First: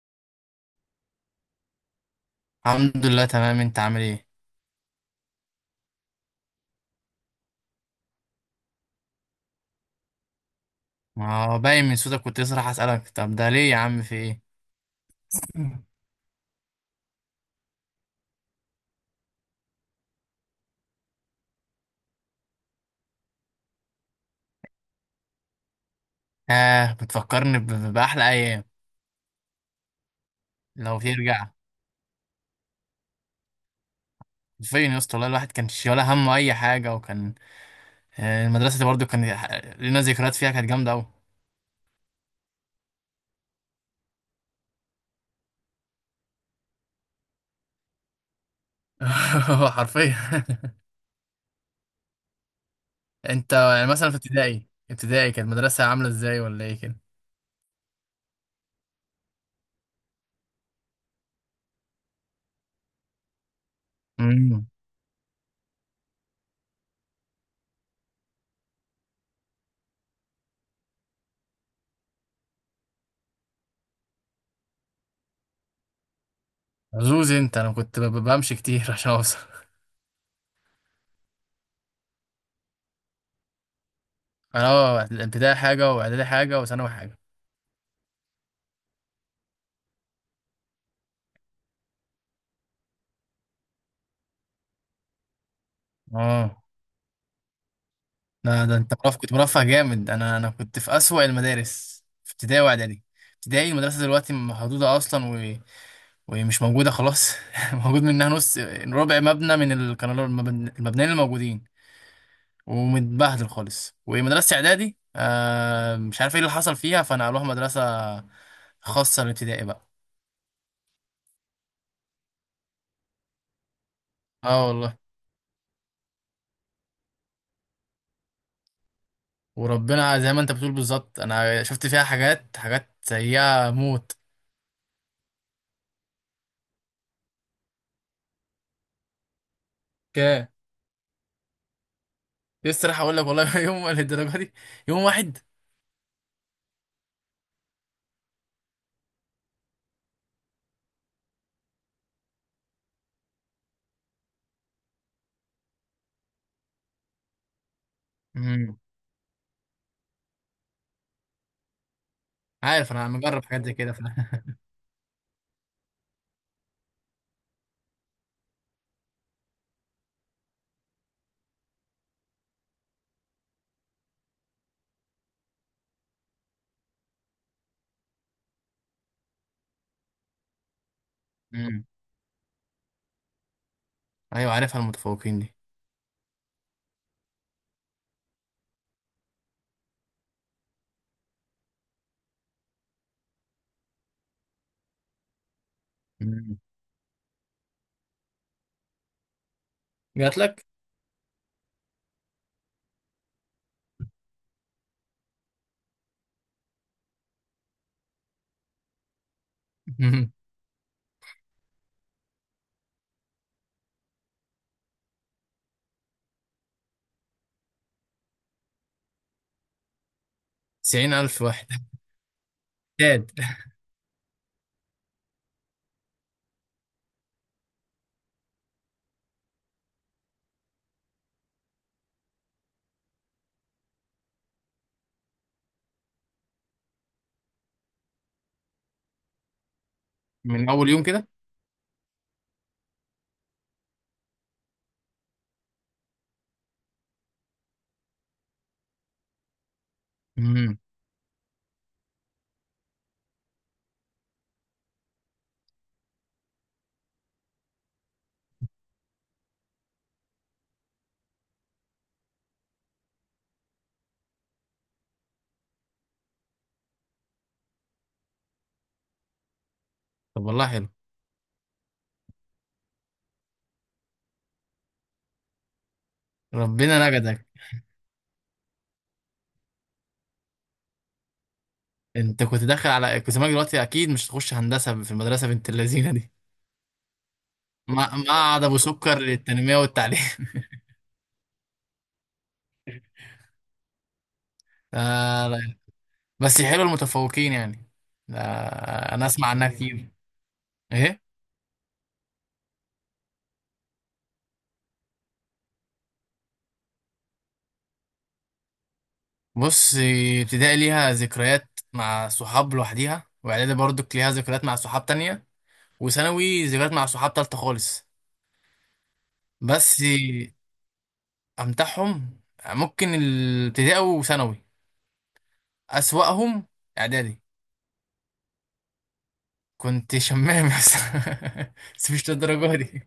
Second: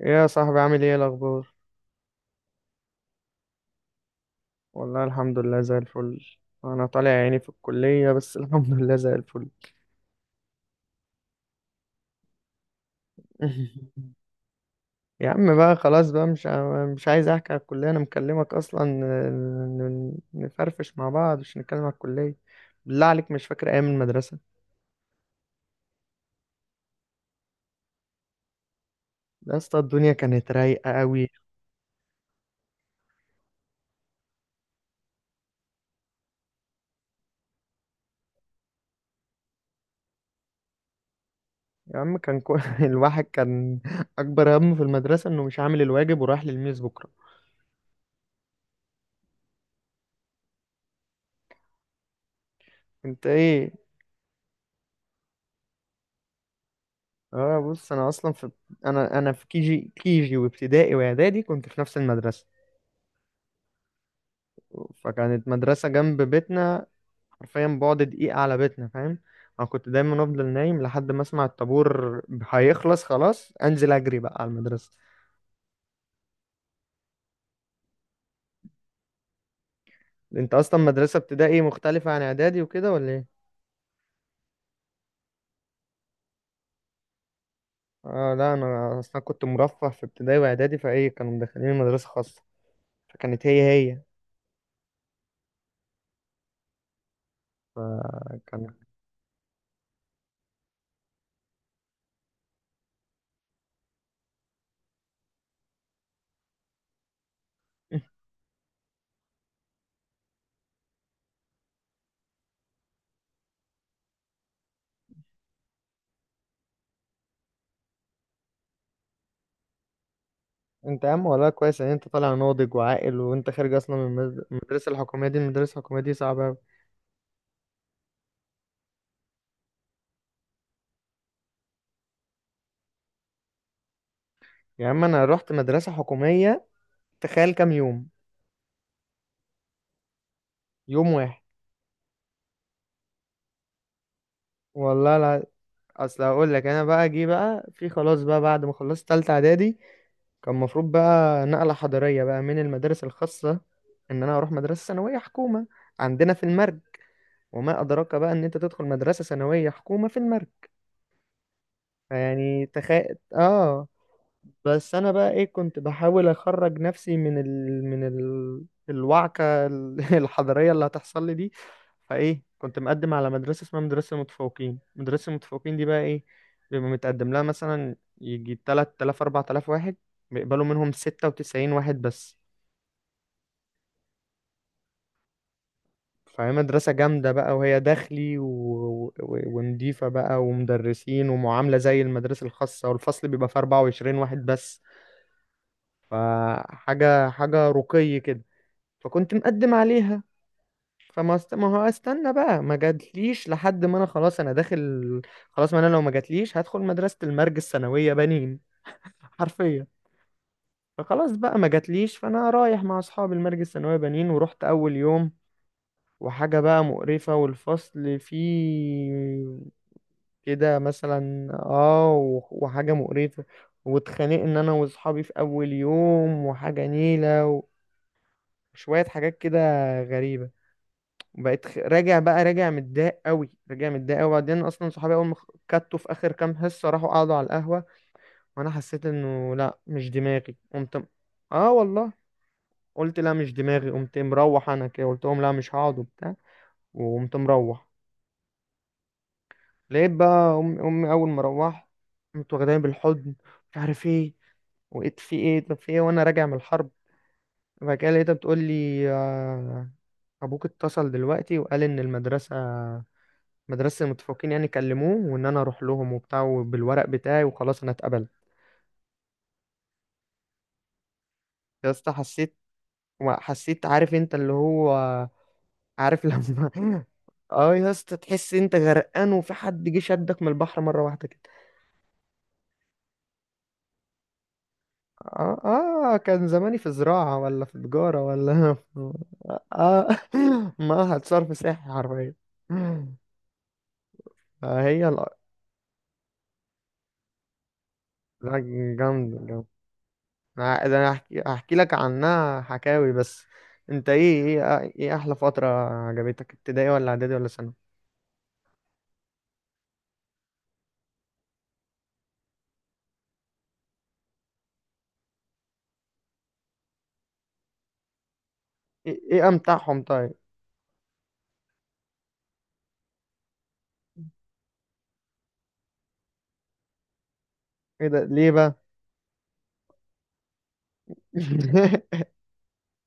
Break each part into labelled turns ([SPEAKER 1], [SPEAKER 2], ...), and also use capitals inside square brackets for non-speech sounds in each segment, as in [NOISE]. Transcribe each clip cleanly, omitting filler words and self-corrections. [SPEAKER 1] إيه يا صاحبي، عامل ايه الاخبار؟
[SPEAKER 2] الحمد لله تمام، انت عامل ايه؟
[SPEAKER 1] والله الحمد لله زي الفل. انا طالع عيني في الكلية بس [LAUGHS] الحمد لله زي الفل.
[SPEAKER 2] ما هو باين من صوتك، كنت لسه راح اسالك طب ده ليه يا عم
[SPEAKER 1] [LAUGHS]
[SPEAKER 2] في ايه؟
[SPEAKER 1] يا عم بقى، خلاص بقى، مش عايز احكي على الكلية. انا مكلمك اصلا نفرفش مع بعض، مش نتكلم على الكلية. بالله عليك، مش فاكر ايام المدرسة؟
[SPEAKER 2] اه بتفكرني باحلى ايام.
[SPEAKER 1] يا اسطى الدنيا كانت رايقة
[SPEAKER 2] لو
[SPEAKER 1] قوي.
[SPEAKER 2] ترجع فين يا اسطى؟ والله الواحد كان شي ولا همه اي حاجه. وكان المدرسه دي برضو كان لنا ذكريات فيها، كانت جامده قوي.
[SPEAKER 1] يا عم كان [LAUGHS] الواحد كان اكبر همه في المدرسة انه مش عامل الواجب ورايح للميز بكرة.
[SPEAKER 2] [LAUGHS] حرفيا.
[SPEAKER 1] انت
[SPEAKER 2] [LAUGHS] انت
[SPEAKER 1] ايه؟
[SPEAKER 2] يعني مثلا في ابتدائي كانت المدرسه عامله ازاي ولا ايه كده؟
[SPEAKER 1] اه بص، انا في كي جي، كي جي وابتدائي واعدادي كنت في نفس المدرسه.
[SPEAKER 2] امم.
[SPEAKER 1] فكانت مدرسه جنب بيتنا، حرفيا بعد دقيقه على بيتنا، فاهم؟ انا كنت دايما افضل نايم لحد ما اسمع الطابور هيخلص، خلاص انزل اجري بقى على المدرسه.
[SPEAKER 2] عزوز انت، انا كنت بمشي كتير [LAUGHS] عشان اوصل.
[SPEAKER 1] انت اصلا مدرسه ابتدائي مختلفه عن اعدادي وكده ولا ايه؟
[SPEAKER 2] انا اه، الابتدائي حاجه واعدادي حاجه وثانوي حاجه.
[SPEAKER 1] اه لا، انا اصلا كنت مرفه في ابتدائي واعدادي، فايه كانوا مدخلين مدرسه خاصه. فكانت هي، هي،
[SPEAKER 2] اه ده
[SPEAKER 1] فكان.
[SPEAKER 2] ده انت مرفه، كنت مرفه جامد. انا كنت في اسوأ المدارس في ابتدائي واعدادي. ابتدائي المدرسه دلوقتي محدوده اصلا، و... ومش موجوده خلاص [LAUGHS] موجود منها نص ربع مبنى من كانوا المبنيين الموجودين، ومتبهدل خالص. ومدرسه اعدادي آه مش عارف ايه اللي حصل فيها، فنقلوها مدرسه خاصه للابتدائي بقى.
[SPEAKER 1] انت يا عم والله كويس ان انت طالع ناضج وعاقل، وانت خارج اصلا من
[SPEAKER 2] اه
[SPEAKER 1] المدرسه
[SPEAKER 2] والله.
[SPEAKER 1] الحكوميه دي. المدرسه الحكوميه دي صعبه أوي.
[SPEAKER 2] وربنا زي ما انت بتقول بالظبط، انا شفت فيها حاجات، حاجات سيئه موت.
[SPEAKER 1] يا عم انا رحت مدرسه حكوميه، تخيل كام يوم؟
[SPEAKER 2] كام؟
[SPEAKER 1] يوم واحد.
[SPEAKER 2] لسه راح اقول لك والله [LAUGHS] يوم الدرجه دي. يوم
[SPEAKER 1] والله
[SPEAKER 2] واحد.
[SPEAKER 1] لا، اصل هقول لك، انا بقى جه بقى في خلاص بقى بعد ما خلصت تالتة اعدادي، كان المفروض بقى نقله حضاريه بقى من المدارس الخاصه ان انا اروح مدرسه ثانويه حكومه عندنا في المرج. وما ادراك بقى ان انت
[SPEAKER 2] امم.
[SPEAKER 1] تدخل مدرسه ثانويه حكومه في المرج. فيعني
[SPEAKER 2] عارف انا
[SPEAKER 1] تخيل،
[SPEAKER 2] مجرب حاجات زي
[SPEAKER 1] اه.
[SPEAKER 2] كده ف.
[SPEAKER 1] بس انا بقى ايه، كنت بحاول اخرج نفسي الوعكة [LAUGHS] الحضارية اللي هتحصل لي دي. فايه كنت مقدم على مدرسة اسمها مدرسة المتفوقين. مدرسة المتفوقين دي بقى ايه، بيبقى متقدم لها مثلا يجي 3000 4000 واحد، بيقبلوا منهم
[SPEAKER 2] [LAUGHS]
[SPEAKER 1] 96
[SPEAKER 2] امم.
[SPEAKER 1] واحد بس.
[SPEAKER 2] ايوه عارفها المتفوقين دي.
[SPEAKER 1] فهي مدرسة جامدة بقى، وهي داخلي ونضيفة بقى ومدرسين ومعاملة زي المدرسة الخاصة، والفصل بيبقى فيه 24 واحد بس.
[SPEAKER 2] امم.
[SPEAKER 1] فحاجة حاجة رقي كده. فكنت مقدم عليها.
[SPEAKER 2] جات لك.
[SPEAKER 1] ما هو استنى بقى، ما جاتليش لحد ما انا خلاص انا داخل. خلاص ما انا لو ما جاتليش هدخل مدرسة المرج الثانوية بنين. [LAUGHS] حرفيا.
[SPEAKER 2] مم.
[SPEAKER 1] فخلاص بقى ما جاتليش، فانا رايح مع اصحابي المرج الثانوية بنين. ورحت اول يوم وحاجة بقى مقرفة، والفصل فيه كده
[SPEAKER 2] تسعين الف
[SPEAKER 1] مثلا
[SPEAKER 2] واحد.
[SPEAKER 1] اه وحاجة
[SPEAKER 2] تاد.
[SPEAKER 1] مقرفة. واتخانقنا انا واصحابي في اول يوم، وحاجة نيلة وشوية حاجات كده غريبة. وبقيت راجع بقى، راجع متضايق قوي، راجع متضايق قوي. وبعدين اصلا صحابي اول ما كتوا في اخر كام حصه راحوا قعدوا على القهوه. وانا حسيت انه لا مش دماغي،
[SPEAKER 2] من اول
[SPEAKER 1] قمت
[SPEAKER 2] يوم
[SPEAKER 1] م-
[SPEAKER 2] كده؟
[SPEAKER 1] اه والله. قلت لا مش دماغي، قمت مروح انا كده. قلت لهم لا مش هقعد وبتاع، وقمت مروح. لقيت بقى
[SPEAKER 2] امم.
[SPEAKER 1] امي، امي اول ما روحت قمت واخداني بالحضن، مش عارف ايه. وقيت في ايه، طب في ايه، وانا راجع من الحرب. وبعد كده لقيتها بتقول لي آه، ابوك اتصل دلوقتي وقال ان المدرسه، مدرسة المتفوقين يعني كلموه وان انا اروح لهم وبتاع وبالورق بتاعي، وخلاص انا اتقبلت.
[SPEAKER 2] طب والله حلو.
[SPEAKER 1] يا اسطى حسيت، عارف انت اللي هو، عارف لما
[SPEAKER 2] ربنا نجدك.
[SPEAKER 1] [LAUGHS] اه يا اسطى، تحس انت غرقان وفي حد جه شدك من البحر مرة واحدة كده.
[SPEAKER 2] انت كنت داخل على كنت زمانك دلوقتي اكيد مش تخش هندسه في المدرسه
[SPEAKER 1] اه.
[SPEAKER 2] بنت اللذينه
[SPEAKER 1] اه
[SPEAKER 2] دي.
[SPEAKER 1] كان زماني في زراعة، ولا في تجارة،
[SPEAKER 2] معهد
[SPEAKER 1] ولا [LAUGHS]
[SPEAKER 2] ابو
[SPEAKER 1] في.
[SPEAKER 2] سكر للتنميه
[SPEAKER 1] اه
[SPEAKER 2] والتعليم [LAUGHS]
[SPEAKER 1] [LAUGHS] ما هتصرف سياحي حرفيا. فهي
[SPEAKER 2] آه لا. بس حلو المتفوقين يعني.
[SPEAKER 1] لا
[SPEAKER 2] آه انا
[SPEAKER 1] جامد
[SPEAKER 2] اسمع
[SPEAKER 1] جامد.
[SPEAKER 2] عنها كتير.
[SPEAKER 1] انا ده أنا
[SPEAKER 2] إيه؟
[SPEAKER 1] هحكي لك عنها حكاوي بس. انت ايه، ايه احلى فترة عجبتك، ابتدائي ولا اعدادي ولا ثانوي؟
[SPEAKER 2] بص، ابتدائي ليها ذكريات مع صحاب لوحديها، واعدادي برضو ليها ذكريات مع صحاب تانية، وثانوي ذكريات مع صحاب تالتة خالص.
[SPEAKER 1] إيه
[SPEAKER 2] بس
[SPEAKER 1] امتعهم طيب؟
[SPEAKER 2] امتعهم ممكن الابتدائي وثانوي. اسوأهم اعدادي.
[SPEAKER 1] ايه ده ليه بقى؟
[SPEAKER 2] كنت شمام يا اسطى. [LAUGHS] بس
[SPEAKER 1] [LAUGHS]
[SPEAKER 2] مش للدرجة دي.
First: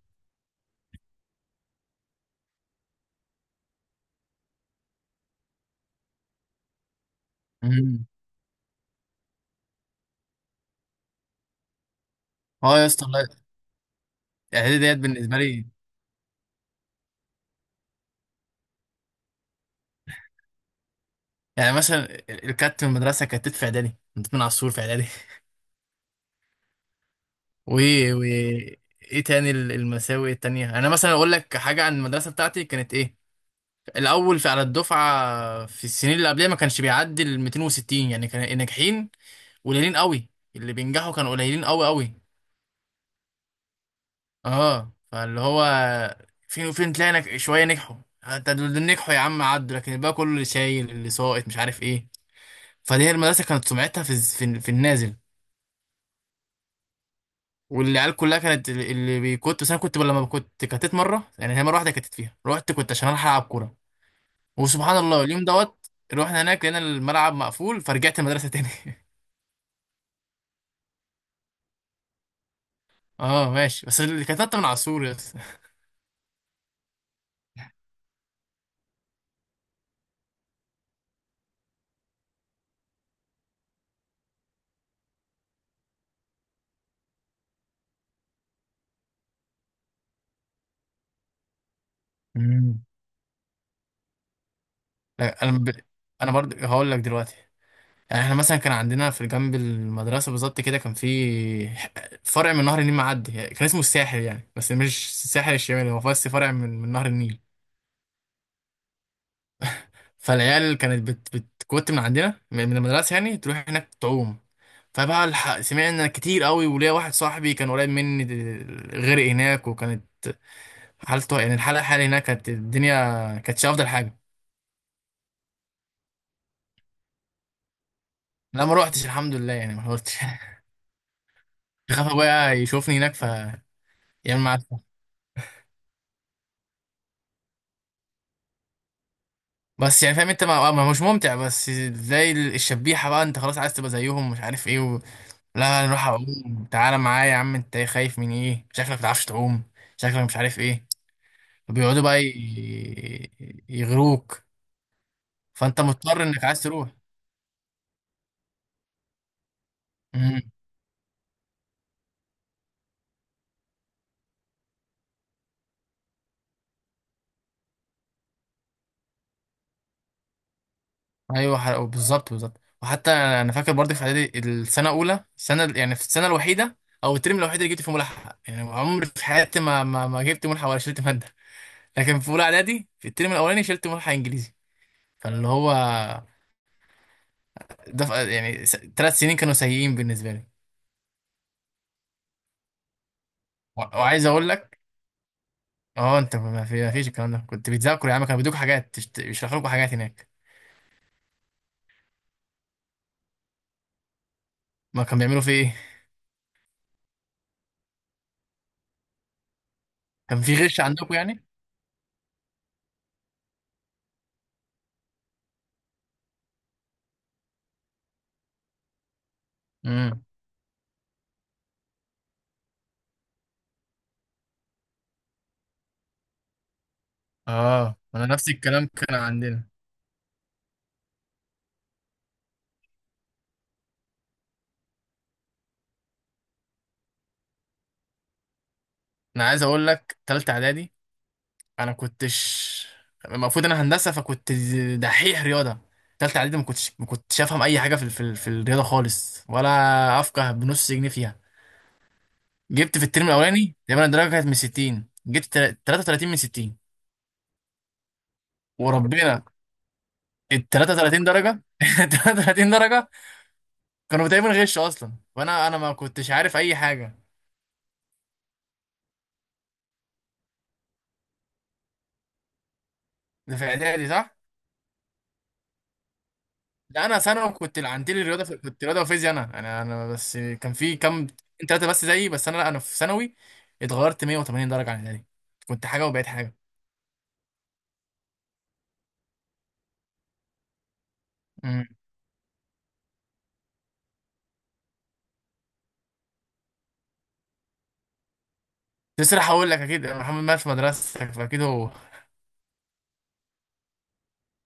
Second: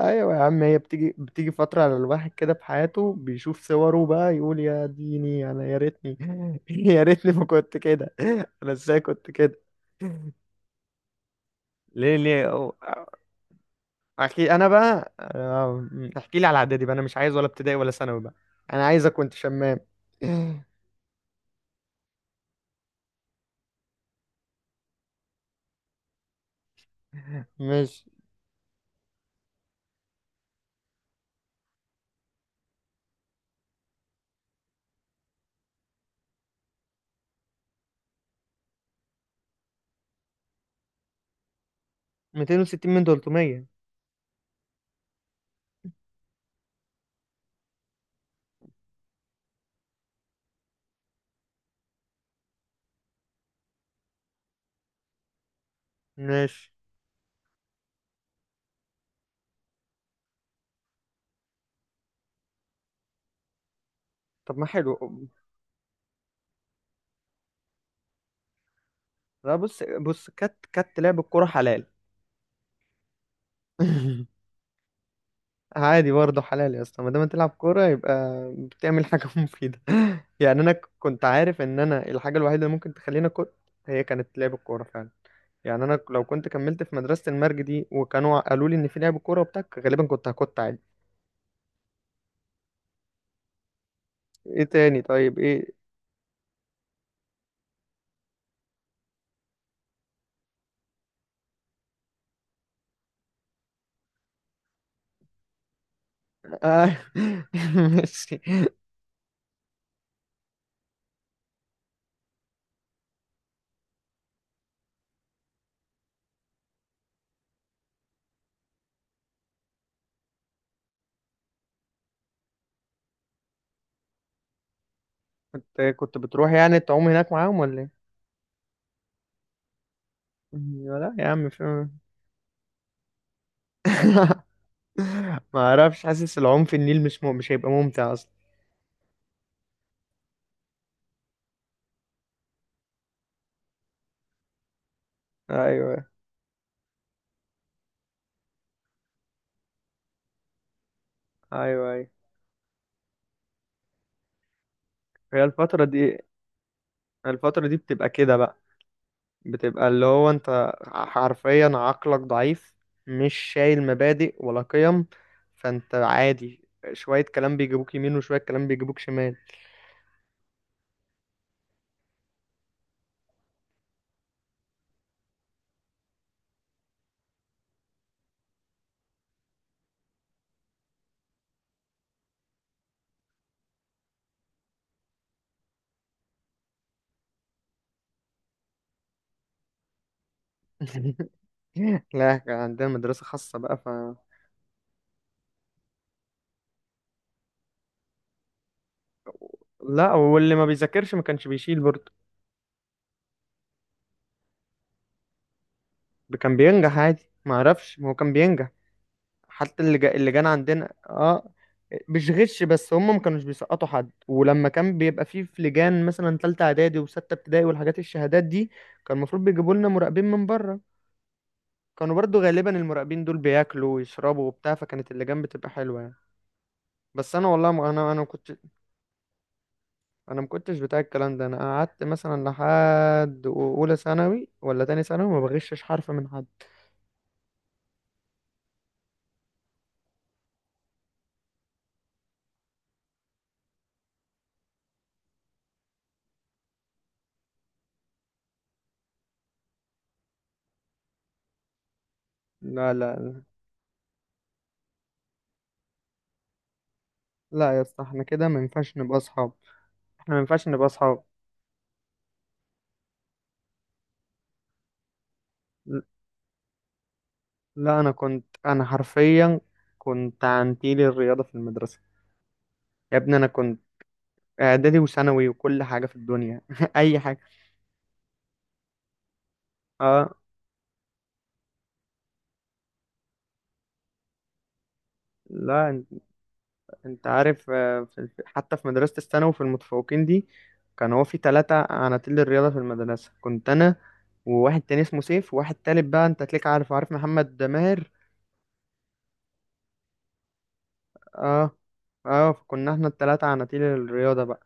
[SPEAKER 1] ايوه يا عم، هي بتيجي فترة على الواحد كده في حياته، بيشوف صوره بقى يقول يا ديني انا يا ريتني [LAUGHS] يا ريتني ما كنت
[SPEAKER 2] مم.
[SPEAKER 1] كده. انا ازاي كنت كده؟ ليه، ليه؟
[SPEAKER 2] اه يا اسطى والله.
[SPEAKER 1] احكي انا
[SPEAKER 2] اعدادي ديت
[SPEAKER 1] بقى
[SPEAKER 2] بالنسبة لي
[SPEAKER 1] آه، احكي لي على اعدادي بقى، انا مش عايز ولا ابتدائي ولا ثانوي بقى. انا عايزك كنت شمام. [LAUGHS]
[SPEAKER 2] يعني مثلا الكات في المدرسة، كانت في اعدادي كنت من عصور في اعدادي. و
[SPEAKER 1] ماشي.
[SPEAKER 2] و ايه تاني المساوئ التانية؟ انا مثلا اقول لك حاجة عن المدرسة بتاعتي كانت ايه. الاول في على الدفعة في السنين اللي قبلها ما كانش بيعدي ال 260، يعني كان الناجحين قليلين قوي. اللي بينجحوا كانوا قليلين قوي قوي.
[SPEAKER 1] 260 من 300.
[SPEAKER 2] اه فاللي هو فين وفين تلاقي شوية نجحوا. حتى دول اللي نجحوا يا عم عدوا، لكن الباقي كله اللي شايل، اللي ساقط، مش عارف ايه. فدي هي المدرسة كانت سمعتها في النازل.
[SPEAKER 1] ماشي.
[SPEAKER 2] والعيال كلها كانت اللي بيكت. بس انا كنت لما كنت كتت مره، يعني هي مره واحده كتت فيها، رحت كنت عشان اروح العب كوره.
[SPEAKER 1] طب ما
[SPEAKER 2] وسبحان
[SPEAKER 1] حلو.
[SPEAKER 2] الله اليوم دوت رحنا هناك لقينا الملعب مقفول، فرجعت المدرسه تاني.
[SPEAKER 1] لا بص، بص، كات كات لعب الكوره حلال.
[SPEAKER 2] [LAUGHS] اه ماشي، بس اللي
[SPEAKER 1] [LAUGHS]
[SPEAKER 2] كتت من على السور يس.
[SPEAKER 1] عادي برضه حلال يا اسطى، ما دام تلعب كوره يبقى بتعمل حاجه [LAUGHS] مفيده. يعني انا كنت عارف ان انا الحاجه الوحيده اللي ممكن تخليني كنت، هي كانت لعب الكوره فعلا. يعني انا لو كنت كملت في مدرسه المرج دي وكانوا قالوا لي ان في لعب كوره وبتاع، غالبا كنت هكت عادي.
[SPEAKER 2] مم.
[SPEAKER 1] ايه تاني طيب،
[SPEAKER 2] لا، انا ب.
[SPEAKER 1] ايه
[SPEAKER 2] انا برضه هقول لك دلوقتي، يعني احنا مثلا كان عندنا في جنب المدرسه بالظبط كده كان في فرع من نهر النيل معدي، يعني كان اسمه الساحل يعني، بس مش الساحل الشمالي، هو بس فرع من
[SPEAKER 1] آه،
[SPEAKER 2] نهر النيل.
[SPEAKER 1] [LAUGHS] ماشي.
[SPEAKER 2] فالعيال كانت بتكوت من عندنا من المدرسة، يعني تروح هناك تعوم. فبقى سمعنا كتير قوي، وليا واحد صاحبي كان قريب مني غرق هناك، وكانت حالته يعني الحالة، الحالة هناك كانت الدنيا كانتش أفضل حاجة.
[SPEAKER 1] كنت بتروح يعني تعوم هناك معاهم ولا ايه؟
[SPEAKER 2] لا ما روحتش الحمد لله، يعني ما روحتش [LAUGHS]
[SPEAKER 1] ايوه، لا يا عم في.
[SPEAKER 2] خاف أبويا يشوفني هناك ف يعمل
[SPEAKER 1] [LAUGHS]
[SPEAKER 2] معاك.
[SPEAKER 1] ما اعرفش، حاسس العوم في النيل مش مش هيبقى ممتع اصلا.
[SPEAKER 2] بس يعني فاهم انت مش ممتع، بس زي الشبيحة بقى، انت خلاص عايز تبقى زيهم، مش عارف ايه و. لا
[SPEAKER 1] ايوه،
[SPEAKER 2] نروح اعوم تعالى معايا يا عم، انت خايف من ايه؟ شكلك ما بتعرفش تعوم، شكلك مش عارف ايه.
[SPEAKER 1] ايوه،
[SPEAKER 2] وبيقعدوا
[SPEAKER 1] ايوه.
[SPEAKER 2] بقى يغروك.
[SPEAKER 1] هي
[SPEAKER 2] فانت
[SPEAKER 1] الفترة دي،
[SPEAKER 2] مضطر انك عايز تروح.
[SPEAKER 1] الفترة دي بتبقى كده بقى، بتبقى اللي هو
[SPEAKER 2] امم.
[SPEAKER 1] انت حرفيا عقلك ضعيف، مش شايل مبادئ ولا قيم. فانت عادي، شوية كلام بيجيبوك يمين وشوية كلام بيجيبوك شمال.
[SPEAKER 2] ايوه بالظبط بالظبط. وحتى انا فاكر برضه في اعدادي السنه الاولى، السنه يعني في السنه الوحيده او الترم الوحيد اللي جبت فيه ملحق، يعني عمري في حياتي ما جبت ملحق ولا شلت ماده. لكن في اولى اعدادي في الترم الاولاني شلت ملحق انجليزي، فاللي هو ده يعني ثلاث سنين كانوا سيئين بالنسبه لي.
[SPEAKER 1] [LAUGHS] لا كان عندنا مدرسة خاصة بقى.
[SPEAKER 2] وعايز اقول لك اه انت ما في ما فيش الكلام ده، كنت بتذاكر يا عم؟ كانوا بيدوك حاجات، يشرحوا لكم حاجات
[SPEAKER 1] لا
[SPEAKER 2] هناك؟
[SPEAKER 1] واللي ما بيذاكرش ما كانش بيشيل برضه،
[SPEAKER 2] ما كانوا بيعملوا في ايه؟
[SPEAKER 1] كان بينجح عادي. ما اعرفش، ما هو كان بينجح. حتى اللي جا، اللي
[SPEAKER 2] كان
[SPEAKER 1] جانا
[SPEAKER 2] في غش
[SPEAKER 1] عندنا
[SPEAKER 2] عندكم يعني؟
[SPEAKER 1] اه، مش غش بس هم ما كانوش بيسقطوا حد. ولما كان بيبقى فيه في لجان مثلا تالتة اعدادي وستة ابتدائي والحاجات الشهادات دي، كان المفروض بيجيبوا لنا
[SPEAKER 2] امم.
[SPEAKER 1] مراقبين من بره. كانوا برضو غالبا المراقبين دول بياكلوا ويشربوا وبتاع، فكانت اللجان بتبقى حلوة يعني. بس انا والله ما
[SPEAKER 2] اه
[SPEAKER 1] انا، انا ما
[SPEAKER 2] انا نفس
[SPEAKER 1] كنت
[SPEAKER 2] الكلام كان عندنا.
[SPEAKER 1] انا ما كنتش بتاع الكلام ده. انا قعدت مثلا لحد اولى ثانوي ولا تاني ثانوي ما بغشش حرف من حد.
[SPEAKER 2] انا عايز اقول لك تالتة اعدادي انا كنتش، المفروض انا هندسه فكنت دحيح رياضه. تالتة اعدادي ما كنتش افهم اي حاجه في الرياضه خالص، ولا افقه بنص جنيه فيها.
[SPEAKER 1] لا
[SPEAKER 2] جبت في الترم
[SPEAKER 1] لا،
[SPEAKER 2] الاولاني تقريبا الدرجه كانت من 60، جبت 33 من 60
[SPEAKER 1] لا يا اسطى احنا كده ما ينفعش نبقى
[SPEAKER 2] وربنا.
[SPEAKER 1] اصحاب. احنا ما ينفعش
[SPEAKER 2] ال
[SPEAKER 1] نبقى اصحاب.
[SPEAKER 2] 33 درجه [LAUGHS] 33 درجه كانوا تقريبا غش اصلا، وانا ما
[SPEAKER 1] ل-
[SPEAKER 2] كنتش عارف اي حاجه.
[SPEAKER 1] لا انا كنت، انا حرفيا كنت عنتيل الرياضه في المدرسه. يا ابني انا
[SPEAKER 2] ده في
[SPEAKER 1] كنت
[SPEAKER 2] اعدادي صح؟
[SPEAKER 1] اعدادي وثانوي وكل حاجه في الدنيا [LAUGHS]
[SPEAKER 2] ده انا
[SPEAKER 1] اي حاجه.
[SPEAKER 2] ثانوي كنت عندي لي رياضه في. كنت رياضه وفيزياء. انا
[SPEAKER 1] اه
[SPEAKER 2] بس كان في كام ثلاثه بس زيي، بس انا لا انا في ثانوي اتغيرت 180 درجه عن الاعدادي. كنت
[SPEAKER 1] لا انت،
[SPEAKER 2] حاجه وبقيت حاجه.
[SPEAKER 1] انت عارف آه، حتى في مدرسه الثانوي في المتفوقين دي، كان هو في ثلاثه
[SPEAKER 2] امم.
[SPEAKER 1] عناتيل الرياضه في المدرسه كنت انا، وواحد تاني اسمه سيف، وواحد تالت بقى انت تلاقيك عارف، عارف محمد ماهر.
[SPEAKER 2] تسرح هقول لك اكيد محمد مات في مدرستك، فاكيد
[SPEAKER 1] اه.
[SPEAKER 2] هو.
[SPEAKER 1] اه فكنا احنا الثلاثه عناتيل الرياضه بقى.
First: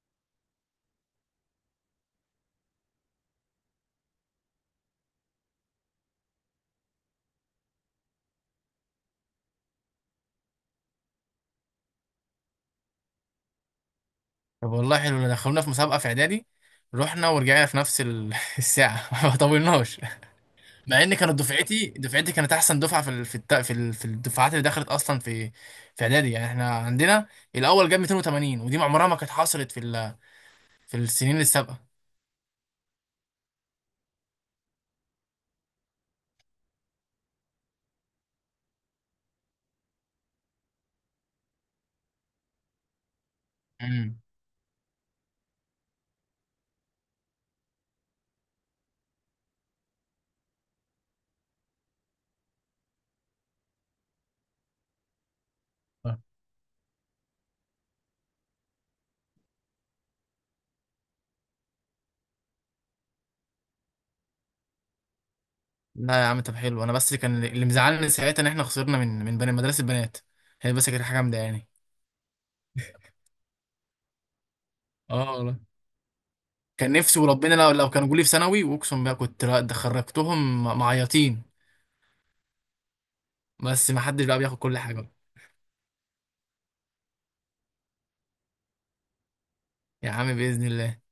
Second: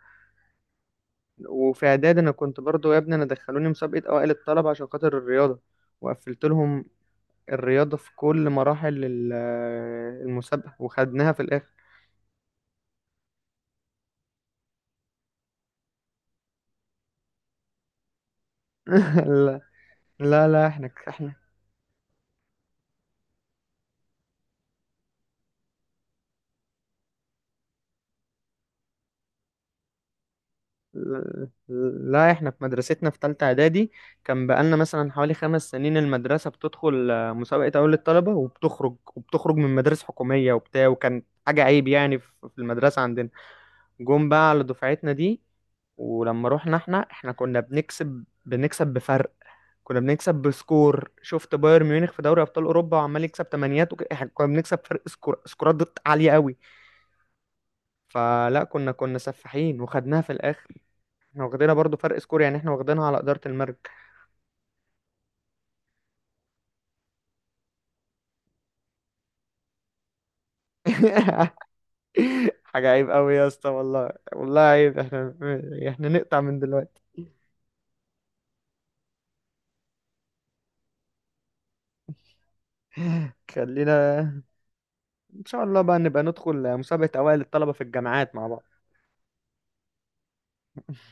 [SPEAKER 1] وفي اعداد انا كنت برضو يا ابني انا دخلوني مسابقه اوائل الطلبه عشان خاطر الرياضه، وقفلت لهم الرياضه في كل مراحل المسابقه، وخدناها في الاخر.
[SPEAKER 2] طب والله حلو، دخلونا في مسابقه في اعدادي، رحنا ورجعنا في نفس [LAUGHS] الساعه [LAUGHS]
[SPEAKER 1] [LAUGHS]
[SPEAKER 2] ما
[SPEAKER 1] لا
[SPEAKER 2] طولناش.
[SPEAKER 1] لا، لا احنا
[SPEAKER 2] مع ان
[SPEAKER 1] احنا.
[SPEAKER 2] كانت دفعتي كانت احسن دفعه في ال, في الت, في الدفعات اللي دخلت اصلا في في اعدادي. يعني احنا عندنا الاول جاب 280، ودي عمرها ما كانت حصلت في ال, في السنين
[SPEAKER 1] لا
[SPEAKER 2] السابقه.
[SPEAKER 1] لا، احنا في مدرستنا في تالتة اعدادي، كان بقالنا مثلا حوالي 5 سنين المدرسة بتدخل آه، مسابقة اول الطلبة وبتخرج من مدارس حكومية وبتاع، وكان حاجة عيب يعني في المدرسة عندنا.
[SPEAKER 2] مم.
[SPEAKER 1] جم بقى على دفعتنا دي، ولما رحنا احنا احنا كنا بنكسب، بفرق، كنا بنكسب بسكور شفت بايرن ميونخ في دوري ابطال اوروبا وعمال يكسب تمانيات احنا كنا بنكسب فرق سكور، سكورات ضد
[SPEAKER 2] آه.
[SPEAKER 1] عاليه قوي. فلا كنا، كنا سفاحين وخدناها في الاخر. احنا واخدينها برضو فرق سكور يعني، احنا واخدينها على اداره المرج.
[SPEAKER 2] لا يا عم طب حلو، انا بس اللي كان اللي مزعلني ساعتها ان احنا خسرنا من بني مدرسه البنات. هي بس كانت حاجه
[SPEAKER 1] [LAUGHS]
[SPEAKER 2] مضايقاني.
[SPEAKER 1] حاجه عيب قوي يا اسطى، والله والله عيب
[SPEAKER 2] اه
[SPEAKER 1] احنا.
[SPEAKER 2] والله.
[SPEAKER 1] احنا نقطع من
[SPEAKER 2] كان
[SPEAKER 1] دلوقتي.
[SPEAKER 2] نفسي وربنا لو لو كانوا جولي في ثانوي واقسم بقى كنت، لا ده خرجتهم معيطين. بس ما حدش بقى
[SPEAKER 1] خلينا
[SPEAKER 2] بياخد كل حاجه.
[SPEAKER 1] ان شاء الله بقى نبقى ندخل مسابقه اوائل الطلبه في الجامعات مع بعض.
[SPEAKER 2] يا عم باذن الله.